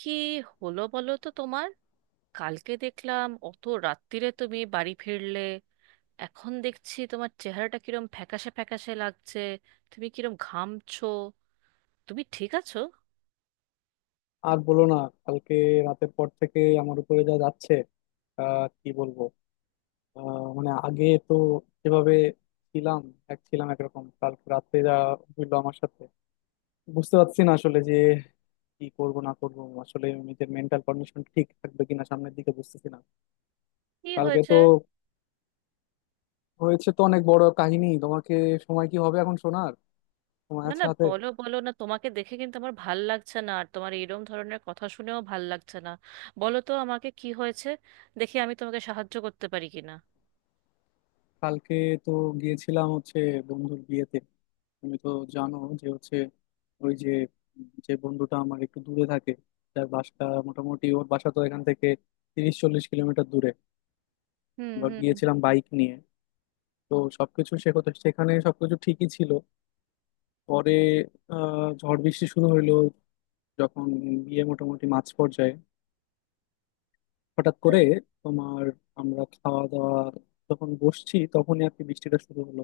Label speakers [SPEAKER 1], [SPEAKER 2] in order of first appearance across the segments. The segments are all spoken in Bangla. [SPEAKER 1] কি হলো বলো তো তোমার? কালকে দেখলাম অত রাত্তিরে তুমি বাড়ি ফিরলে। এখন দেখছি তোমার চেহারাটা কিরম ফ্যাকাশে ফ্যাকাশে লাগছে। তুমি কিরম ঘামছো। তুমি ঠিক আছো?
[SPEAKER 2] আর বলো না। কালকে রাতের পর থেকে আমার উপরে যা যাচ্ছে, কি বলবো? মানে আগে তো যেভাবে ছিলাম, এক ছিলাম একরকম, কালকে রাতে যা হইলো আমার সাথে, বুঝতে পারছি না আসলে যে কি করব না করব। আসলে নিজের মেন্টাল কন্ডিশন ঠিক থাকবে কিনা সামনের দিকে বুঝতেছি না।
[SPEAKER 1] কি
[SPEAKER 2] কালকে
[SPEAKER 1] হয়েছে?
[SPEAKER 2] তো হয়েছে তো অনেক বড় কাহিনী, তোমাকে সময় কি হবে এখন শোনার? সময়
[SPEAKER 1] না
[SPEAKER 2] আছে
[SPEAKER 1] না,
[SPEAKER 2] হাতে?
[SPEAKER 1] বলো বলো না, তোমাকে দেখে কিন্তু আমার ভাল লাগছে না, আর তোমার এরম ধরনের কথা শুনেও ভাল লাগছে না। বলো তো আমাকে কি হয়েছে। দেখি আমি তোমাকে সাহায্য করতে পারি কিনা।
[SPEAKER 2] কালকে তো গিয়েছিলাম হচ্ছে বন্ধুর বিয়েতে। তুমি তো জানো যে হচ্ছে ওই যে, যে বন্ধুটা আমার একটু দূরে থাকে, তার বাসা মোটামুটি, ওর বাসা তো এখান থেকে 30-40 কিলোমিটার দূরে।
[SPEAKER 1] হুম
[SPEAKER 2] এবার
[SPEAKER 1] হুম।
[SPEAKER 2] গিয়েছিলাম বাইক নিয়ে। তো সবকিছু সেখানে, সেখানে সবকিছু ঠিকই ছিল। পরে ঝড় বৃষ্টি শুরু হইলো যখন বিয়ে মোটামুটি মাঝ পর্যায়ে। হঠাৎ করে তোমার আমরা খাওয়া দাওয়া যখন বসছি তখনই আর কি বৃষ্টিটা শুরু হলো।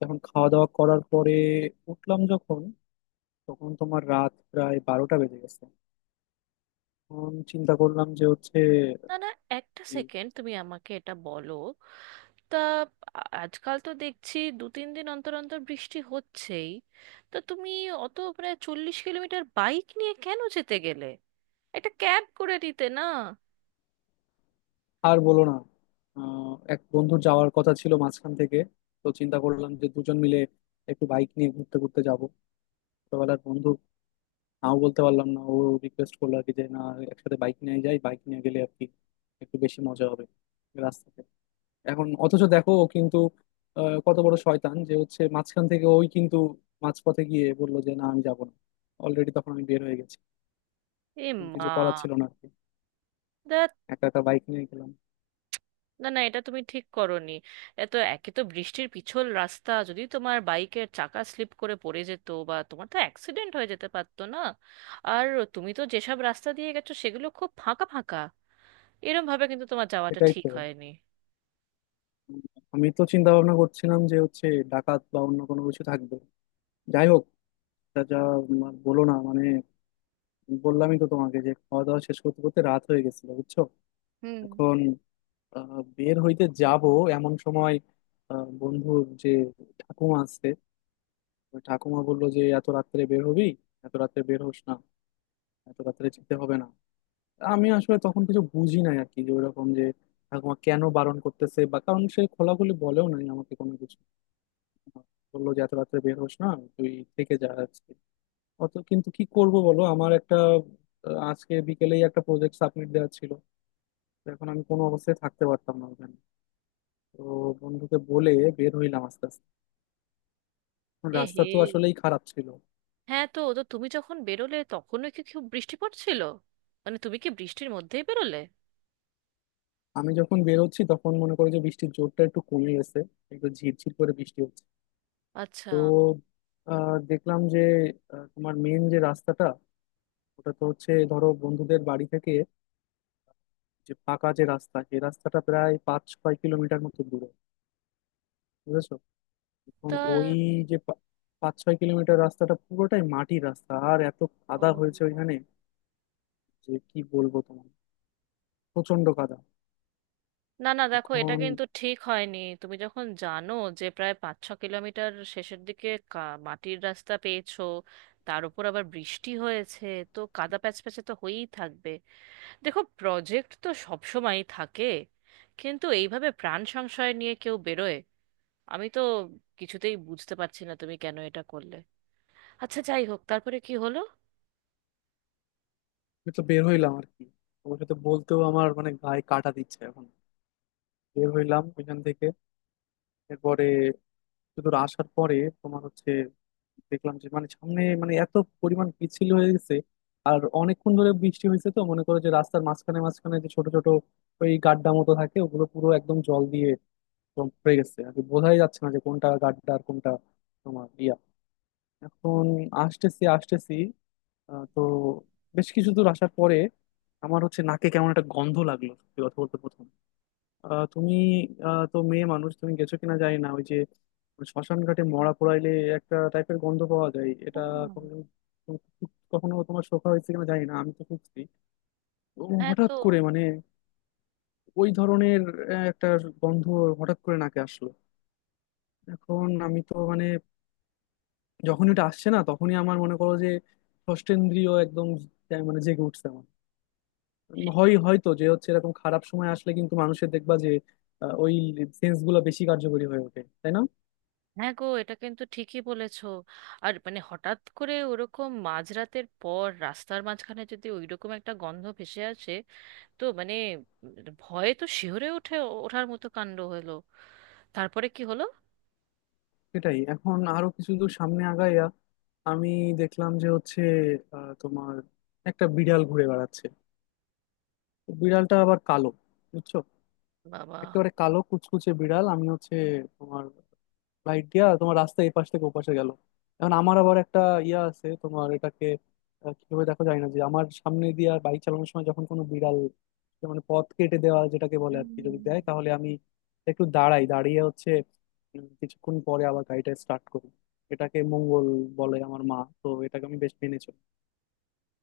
[SPEAKER 2] যখন খাওয়া দাওয়া করার পরে উঠলাম, যখন তখন তোমার রাত প্রায় 12টা বেজে গেছে। তখন চিন্তা করলাম যে হচ্ছে
[SPEAKER 1] না না, একটা
[SPEAKER 2] এই
[SPEAKER 1] সেকেন্ড তুমি আমাকে এটা বলো। তা আজকাল তো দেখছি দু তিন দিন অন্তর অন্তর বৃষ্টি হচ্ছেই। তা তুমি অত প্রায় 40 কিলোমিটার বাইক নিয়ে কেন যেতে গেলে? একটা ক্যাব করে দিতে না?
[SPEAKER 2] আর বলো না। এক বন্ধুর যাওয়ার কথা ছিল মাঝখান থেকে। তো চিন্তা করলাম যে দুজন মিলে একটু বাইক নিয়ে ঘুরতে ঘুরতে যাব। ছোটবেলার বন্ধু, নাও বলতে পারলাম না। ও রিকোয়েস্ট করলো আর কি যে না একসাথে বাইক নিয়ে যাই, বাইক নিয়ে গেলে আর কি একটু বেশি মজা হবে রাস্তাতে। এখন অথচ দেখো ও কিন্তু, কত বড় শয়তান যে হচ্ছে, মাঝখান থেকে ওই কিন্তু মাঝপথে গিয়ে বললো যে না আমি যাবো না। অলরেডি তখন আমি বের হয়ে গেছি।
[SPEAKER 1] এ
[SPEAKER 2] তখন
[SPEAKER 1] মা,
[SPEAKER 2] কিছু করার ছিল না আর কি,
[SPEAKER 1] দ্যাট।
[SPEAKER 2] একা একা বাইক নিয়ে গেলাম।
[SPEAKER 1] না না, এটা তুমি ঠিক করোনি। এত, একে তো বৃষ্টির পিছল রাস্তা, যদি তোমার বাইকের চাকা স্লিপ করে পড়ে যেত, বা তোমার তো অ্যাক্সিডেন্ট হয়ে যেতে পারতো না। আর তুমি তো যেসব রাস্তা দিয়ে গেছো সেগুলো খুব ফাঁকা ফাঁকা। এরম ভাবে কিন্তু তোমার যাওয়াটা
[SPEAKER 2] সেটাই
[SPEAKER 1] ঠিক
[SPEAKER 2] তো।
[SPEAKER 1] হয়নি।
[SPEAKER 2] উম, আমি তো চিন্তা ভাবনা করছিলাম যে হচ্ছে ডাকাত বা অন্য কোনো কিছু থাকবে। যাই হোক, তা যা আর বলো না মানে বললামই তো তোমাকে যে খাওয়া দাওয়া শেষ করতে করতে রাত হয়ে গেছিল, বুঝছো?
[SPEAKER 1] হুম।
[SPEAKER 2] এখন বের হইতে যাব এমন সময়, বন্ধুর যে ঠাকুমা আছে, ওই ঠাকুমা বললো যে এত রাত্রে বের হবি, এত রাত্রে বের হোস না, এত রাত্রে যেতে হবে না। আমি আসলে তখন কিছু বুঝি নাই আর কি যে ওইরকম যে ঠাকুমা কেন বারণ করতেছে, বা কারণ সে খোলাখুলি বলেও নাই আমাকে কোনো কিছু, বললো যে এত রাত্রে বের হোস না তুই, থেকে যা আজকে অত। কিন্তু কি করব বলো, আমার একটা আজকে বিকেলেই একটা প্রজেক্ট সাবমিট দেওয়া ছিল। তো এখন আমি কোনো অবস্থায় থাকতে পারতাম না ওখানে। তো বন্ধুকে বলে বের হইলাম আস্তে আস্তে।
[SPEAKER 1] এ হে,
[SPEAKER 2] রাস্তা তো আসলেই খারাপ ছিল।
[SPEAKER 1] হ্যাঁ, তো তো তুমি যখন বেরোলে তখনও কি খুব বৃষ্টি পড়ছিল? মানে তুমি কি বৃষ্টির মধ্যেই বেরোলে?
[SPEAKER 2] আমি যখন বেরোচ্ছি তখন মনে করো যে বৃষ্টির জোরটা একটু কমে গেছে, একটু ঝিরঝির করে বৃষ্টি হচ্ছে।
[SPEAKER 1] আচ্ছা।
[SPEAKER 2] তো দেখলাম যে তোমার মেন যে রাস্তাটা, ওটা তো হচ্ছে ধরো বন্ধুদের বাড়ি থেকে যে পাকা যে রাস্তা, সেই রাস্তাটা প্রায় 5-6 কিলোমিটার মতো দূরে, বুঝেছো? এখন
[SPEAKER 1] তা,
[SPEAKER 2] ওই যে 5-6 কিলোমিটার রাস্তাটা পুরোটাই মাটির রাস্তা। আর এত কাদা হয়েছে
[SPEAKER 1] ও,
[SPEAKER 2] ওইখানে যে কি বলবো তোমার, প্রচন্ড কাদা।
[SPEAKER 1] না না, দেখো এটা
[SPEAKER 2] এখন
[SPEAKER 1] কিন্তু ঠিক হয়নি। তুমি যখন জানো যে প্রায় 5-6 কিলোমিটার শেষের দিকে মাটির রাস্তা পেয়েছো, তার উপর আবার বৃষ্টি হয়েছে, তো কাদা প্যাচ প্যাচে তো হয়েই থাকবে। দেখো, প্রজেক্ট তো সব সময়ই থাকে, কিন্তু এইভাবে প্রাণ সংশয় নিয়ে কেউ বেরোয়? আমি তো কিছুতেই বুঝতে পারছি না তুমি কেন এটা করলে। আচ্ছা যাই হোক, তারপরে কি হলো?
[SPEAKER 2] আমি তো বের হইলাম আর কি, তোমার সাথে বলতেও আমার মানে গায়ে কাটা দিচ্ছে এখন। বের হইলাম ওইখান থেকে, এরপরে সুদূর আসার পরে, তোমার হচ্ছে দেখলাম যে মানে সামনে মানে এত পরিমাণ পিচ্ছিল হয়ে গেছে। আর অনেকক্ষণ ধরে বৃষ্টি হয়েছে তো মনে করো যে রাস্তার মাঝখানে মাঝখানে যে ছোট ছোট ওই গাড্ডা মতো থাকে, ওগুলো পুরো একদম জল দিয়ে একদম ভরে গেছে আর কি, বোঝাই যাচ্ছে না যে কোনটা গাড্ডা আর কোনটা তোমার ইয়া। এখন আসতেছি আসতেছি, তো বেশ কিছু দূর আসার পরে আমার হচ্ছে নাকে কেমন একটা গন্ধ লাগলো, সত্যি কথা বলতে প্রথম। আহ, তুমি তো মেয়ে মানুষ, তুমি গেছো কিনা জানি না ওই যে শ্মশান ঘাটে মরা পোড়াইলে একটা টাইপের গন্ধ পাওয়া যায়, এটা
[SPEAKER 1] ও।
[SPEAKER 2] কখনো কখনো তোমার শোকা হয়েছে কিনা জানি না। আমি তো খুঁজছি ও
[SPEAKER 1] হ্যাঁ।
[SPEAKER 2] হঠাৎ
[SPEAKER 1] তো
[SPEAKER 2] করে মানে ওই ধরনের একটা গন্ধ হঠাৎ করে নাকে আসলো। এখন আমি তো মানে যখন এটা আসছে না তখনই আমার মনে করো যে ষষ্ঠেন্দ্রিয় একদম তাই মানে জেগে উঠছে আমার। হয়তো যে হচ্ছে এরকম খারাপ সময় আসলে কিন্তু মানুষের দেখবা যে ওই সেন্স গুলো বেশি কার্যকরী হয়ে ওঠে, তাই না?
[SPEAKER 1] হ্যাঁ গো, এটা কিন্তু ঠিকই বলেছো। আর মানে হঠাৎ করে ওরকম মাঝরাতের পর রাস্তার মাঝখানে যদি ওইরকম একটা গন্ধ ভেসে আসে, তো মানে উম, ভয়ে তো শিহরে ওঠে, ওঠার মতো কাণ্ড হলো। তারপরে কি হলো?
[SPEAKER 2] সেটাই। এখন আরো কিছু দূর সামনে আগাইয়া আমি দেখলাম যে হচ্ছে তোমার একটা বিড়াল ঘুরে বেড়াচ্ছে। তো বিড়ালটা আবার কালো, বুঝছো?
[SPEAKER 1] বাবা।
[SPEAKER 2] একেবারে কালো কুচকুচে বিড়াল। আমি হচ্ছে তোমার লাইট দিয়া তোমার রাস্তা এই পাশ থেকে ওপাশে গেল। এখন আমার আবার একটা ইয়া আছে তোমার, এটাকে কিভাবে দেখো, যায় না যে আমার সামনে দিয়ে আর বাইক চালানোর সময় যখন কোনো বিড়াল যে মানে পথ কেটে দেওয়া যেটাকে বলে আর কি, যদি
[SPEAKER 1] হুম।
[SPEAKER 2] দেয় তাহলে আমি একটু দাঁড়াই, দাঁড়িয়ে হচ্ছে কিছুক্ষণ পরে আবার গাড়িটা স্টার্ট করি। এটাকে মঙ্গল বলে আমার মা, তো এটাকে আমি বেশ মেনে চলি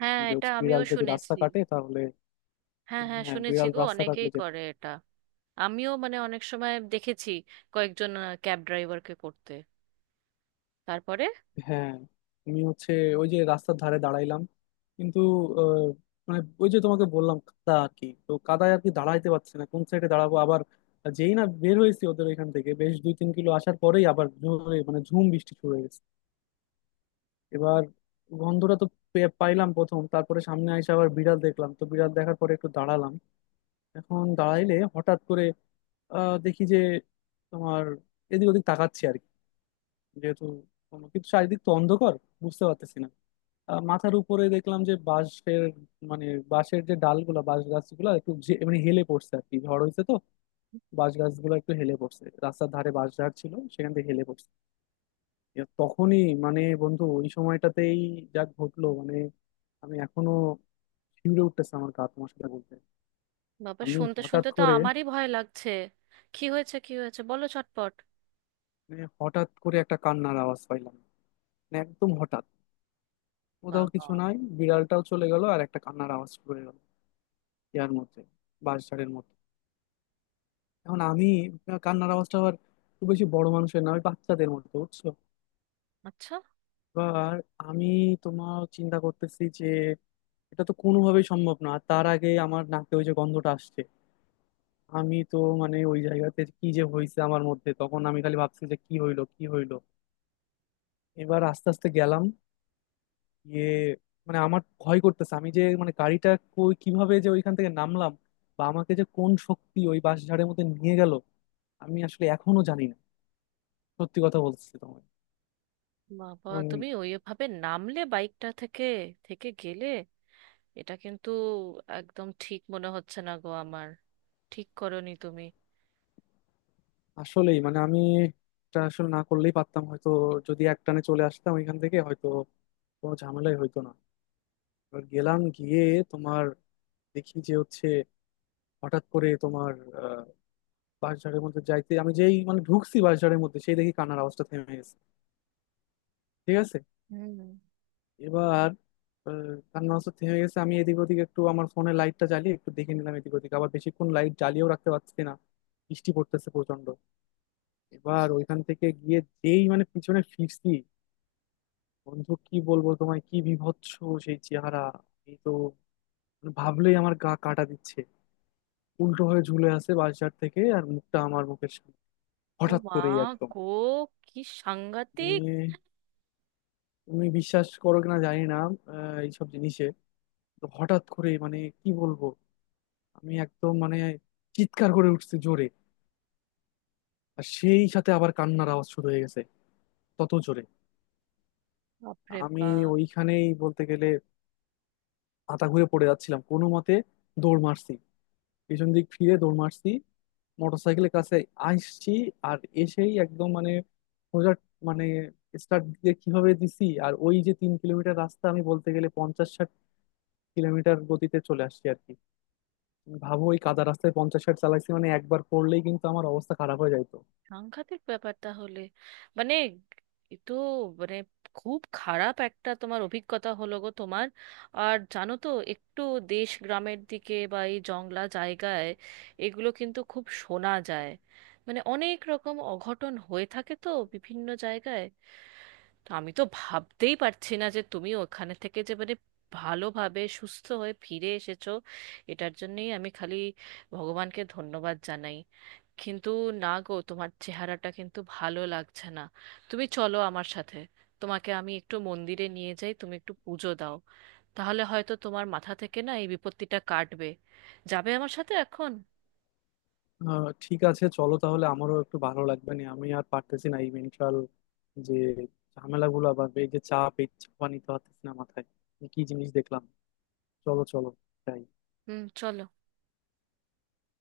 [SPEAKER 1] হ্যাঁ,
[SPEAKER 2] যে
[SPEAKER 1] এটা
[SPEAKER 2] হচ্ছে
[SPEAKER 1] আমিও
[SPEAKER 2] বিড়াল যদি রাস্তা
[SPEAKER 1] শুনেছি।
[SPEAKER 2] কাটে তাহলে।
[SPEAKER 1] হ্যাঁ হ্যাঁ,
[SPEAKER 2] হ্যাঁ,
[SPEAKER 1] শুনেছি
[SPEAKER 2] বিড়াল
[SPEAKER 1] গো,
[SPEAKER 2] রাস্তা
[SPEAKER 1] অনেকেই
[SPEAKER 2] কাটলে যেতে।
[SPEAKER 1] করে এটা। আমিও মানে অনেক সময় দেখেছি কয়েকজন ক্যাব ড্রাইভারকে করতে। তারপরে?
[SPEAKER 2] হ্যাঁ, আমি হচ্ছে ওই যে রাস্তার ধারে দাঁড়াইলাম কিন্তু আহ, মানে ওই যে তোমাকে বললাম কাদা আর কি, তো কাদায় আর কি দাঁড়াইতে পারছি না, কোন সাইডে দাঁড়াবো? আবার যেই না বের হয়েছি ওদের ওইখান থেকে বেশ 2-3 কিলো আসার পরেই আবার জোরে মানে ঝুম বৃষ্টি শুরু হয়ে গেছে। এবার গন্ধটা তো পাইলাম প্রথম, তারপরে সামনে এসে আবার বিড়াল দেখলাম, তো বিড়াল দেখার পরে একটু দাঁড়ালাম। এখন দাঁড়াইলে হঠাৎ করে দেখি যে তোমার এদিক ওদিক তাকাচ্ছি আর কি। যেহেতু কিন্তু চারিদিক তো অন্ধকার, বুঝতে পারতেছি না। মাথার উপরে দেখলাম যে বাঁশের মানে বাঁশের যে ডালগুলা, বাঁশ গাছগুলা একটু মানে হেলে পড়ছে আর কি, ঝড় হয়েছে তো বাঁশ গাছগুলো একটু হেলে পড়ছে। রাস্তার ধারে বাঁশ ঝাড় ছিল, সেখান থেকে হেলে পড়ছে। এ তখনই মানে বন্ধু ওই সময়টাতেই যা ঘটলো মানে, আমি এখনো শিউরে উঠতেছে আমার গা তোমার সাথে বলতে।
[SPEAKER 1] বাবা,
[SPEAKER 2] আমি
[SPEAKER 1] শুনতে
[SPEAKER 2] হঠাৎ
[SPEAKER 1] শুনতে তো
[SPEAKER 2] করে
[SPEAKER 1] আমারই ভয় লাগছে। কি হয়েছে কি হয়েছে বলো চটপট।
[SPEAKER 2] মানে হঠাৎ করে একটা কান্নার আওয়াজ পাইলাম, মানে একদম হঠাৎ। কোথাও
[SPEAKER 1] বাবা।
[SPEAKER 2] কিছু নাই, বিড়ালটাও চলে গেল আর একটা কান্নার আওয়াজ শুরু হয়ে গেল ইয়ার মধ্যে, বাঁশঝাড়ের মধ্যে। এখন আমি কান্নার আওয়াজটা আবার খুব বেশি বড় মানুষের না, ওই বাচ্চাদের মতো, বুঝছো?
[SPEAKER 1] আচ্ছা।
[SPEAKER 2] এবার আমি তোমার চিন্তা করতেছি যে এটা তো কোনোভাবেই সম্ভব না, আর তার আগে আমার নাকে ওই যে গন্ধটা আসছে। আমি তো মানে ওই জায়গাতে কি যে হয়েছে আমার মধ্যে তখন, আমি খালি ভাবছি যে কি হইলো কি হইলো। এবার আস্তে আস্তে গেলাম গিয়ে, মানে আমার ভয় করতেছে, আমি যে মানে গাড়িটা কিভাবে যে ওইখান থেকে নামলাম বা আমাকে যে কোন শক্তি ওই বাঁশঝাড়ের মধ্যে নিয়ে গেল আমি আসলে এখনো জানি না, সত্যি কথা বলতেছি তোমায়।
[SPEAKER 1] বাবা,
[SPEAKER 2] উম,
[SPEAKER 1] তুমি ওইভাবে নামলে বাইকটা থেকে, থেকে গেলে? এটা কিন্তু একদম ঠিক মনে হচ্ছে না গো আমার। ঠিক করনি তুমি।
[SPEAKER 2] আসলেই মানে আমি এটা আসলে না করলেই পারতাম হয়তো, যদি একটানে চলে আসতাম এখান থেকে হয়তো কোনো ঝামেলাই হইতো না। এবার গেলাম গিয়ে তোমার দেখি যে হচ্ছে হঠাৎ করে তোমার আহ, বাঁশঝাড়ের মধ্যে যাইতে, আমি যেই মানে ঢুকছি বাঁশঝাড়ের মধ্যে সেই দেখি কান্নার আওয়াজটা থেমে গেছে। ঠিক আছে।
[SPEAKER 1] হুম।
[SPEAKER 2] এবার আহ, কান্নার আওয়াজটা থেমে গেছে। আমি এদিক ওদিক একটু আমার ফোনের লাইটটা জ্বালিয়ে একটু দেখে নিলাম এদিক ওদিক, আবার বেশিক্ষণ লাইট জ্বালিয়েও রাখতে পারছি না, বৃষ্টি পড়তেছে প্রচন্ড। এবার ওইখান থেকে গিয়ে যেই মানে পিছনে ফিরছি, বন্ধু কি বলবো তোমায় কি বীভৎস সেই চেহারা। এই তো মানে ভাবলেই আমার গা কাটা দিচ্ছে। উল্টো হয়ে ঝুলে আছে বাসঝাড় থেকে, আর মুখটা আমার মুখের সামনে,
[SPEAKER 1] ও
[SPEAKER 2] হঠাৎ
[SPEAKER 1] মা
[SPEAKER 2] করেই একদম।
[SPEAKER 1] গো, কি সাংঘাতিক!
[SPEAKER 2] মানে তুমি বিশ্বাস করো কিনা জানি না এইসব জিনিসে, তো হঠাৎ করে মানে কি বলবো, আমি একদম মানে চিৎকার করে উঠছি জোরে। আর সেই সাথে আবার কান্নার আওয়াজ শুরু হয়ে গেছে তত জোরে।
[SPEAKER 1] বাপরে
[SPEAKER 2] আমি
[SPEAKER 1] বাপ।
[SPEAKER 2] ওইখানেই বলতে গেলে মাথা ঘুরে পড়ে যাচ্ছিলাম কোনো মতে, দৌড় মারছি, পিছন দিক ফিরে দৌড় মারছি, মোটরসাইকেলের কাছে আসছি। আর এসেই একদম মানে সোজা মানে স্টার্ট দিয়ে কিভাবে দিছি আর ওই যে 3 কিলোমিটার রাস্তা আমি বলতে গেলে 50-60 কিলোমিটার গতিতে চলে আসছি আর কি। তুমি ভাবো ওই কাদা রাস্তায় 50-60 চালাইছি, মানে একবার পড়লেই কিন্তু আমার অবস্থা খারাপ হয়ে যাইতো।
[SPEAKER 1] সাংঘাতিক ব্যাপার তাহলে। মানে এ তো, মানে খুব খারাপ একটা তোমার অভিজ্ঞতা হলো গো তোমার। আর জানো তো, একটু দেশ গ্রামের দিকে বা এই জংলা জায়গায় এগুলো কিন্তু খুব শোনা যায়। মানে অনেক রকম অঘটন হয়ে থাকে তো বিভিন্ন জায়গায়। তো আমি তো ভাবতেই পারছি না যে তুমি ওখানে থেকে যে মানে ভালোভাবে সুস্থ হয়ে ফিরে এসেছো। এটার জন্যই আমি খালি ভগবানকে ধন্যবাদ জানাই। কিন্তু না গো, তোমার চেহারাটা কিন্তু ভালো লাগছে না। তুমি চলো আমার সাথে, তোমাকে আমি একটু মন্দিরে নিয়ে যাই, তুমি একটু পুজো দাও। তাহলে হয়তো তোমার মাথা থেকে না এই বিপত্তিটা কাটবে। যাবে আমার সাথে এখন?
[SPEAKER 2] আহ, ঠিক আছে, চলো তাহলে, আমারও একটু ভালো লাগবে। না, আমি আর পারতেছি না এই মেন্টাল যে ঝামেলাগুলো বা এই যে চাপ, এই চাপা নিতে পারতেছি না মাথায়, এ কি জিনিস দেখলাম। চলো চলো, যাই।
[SPEAKER 1] হুম, চলো।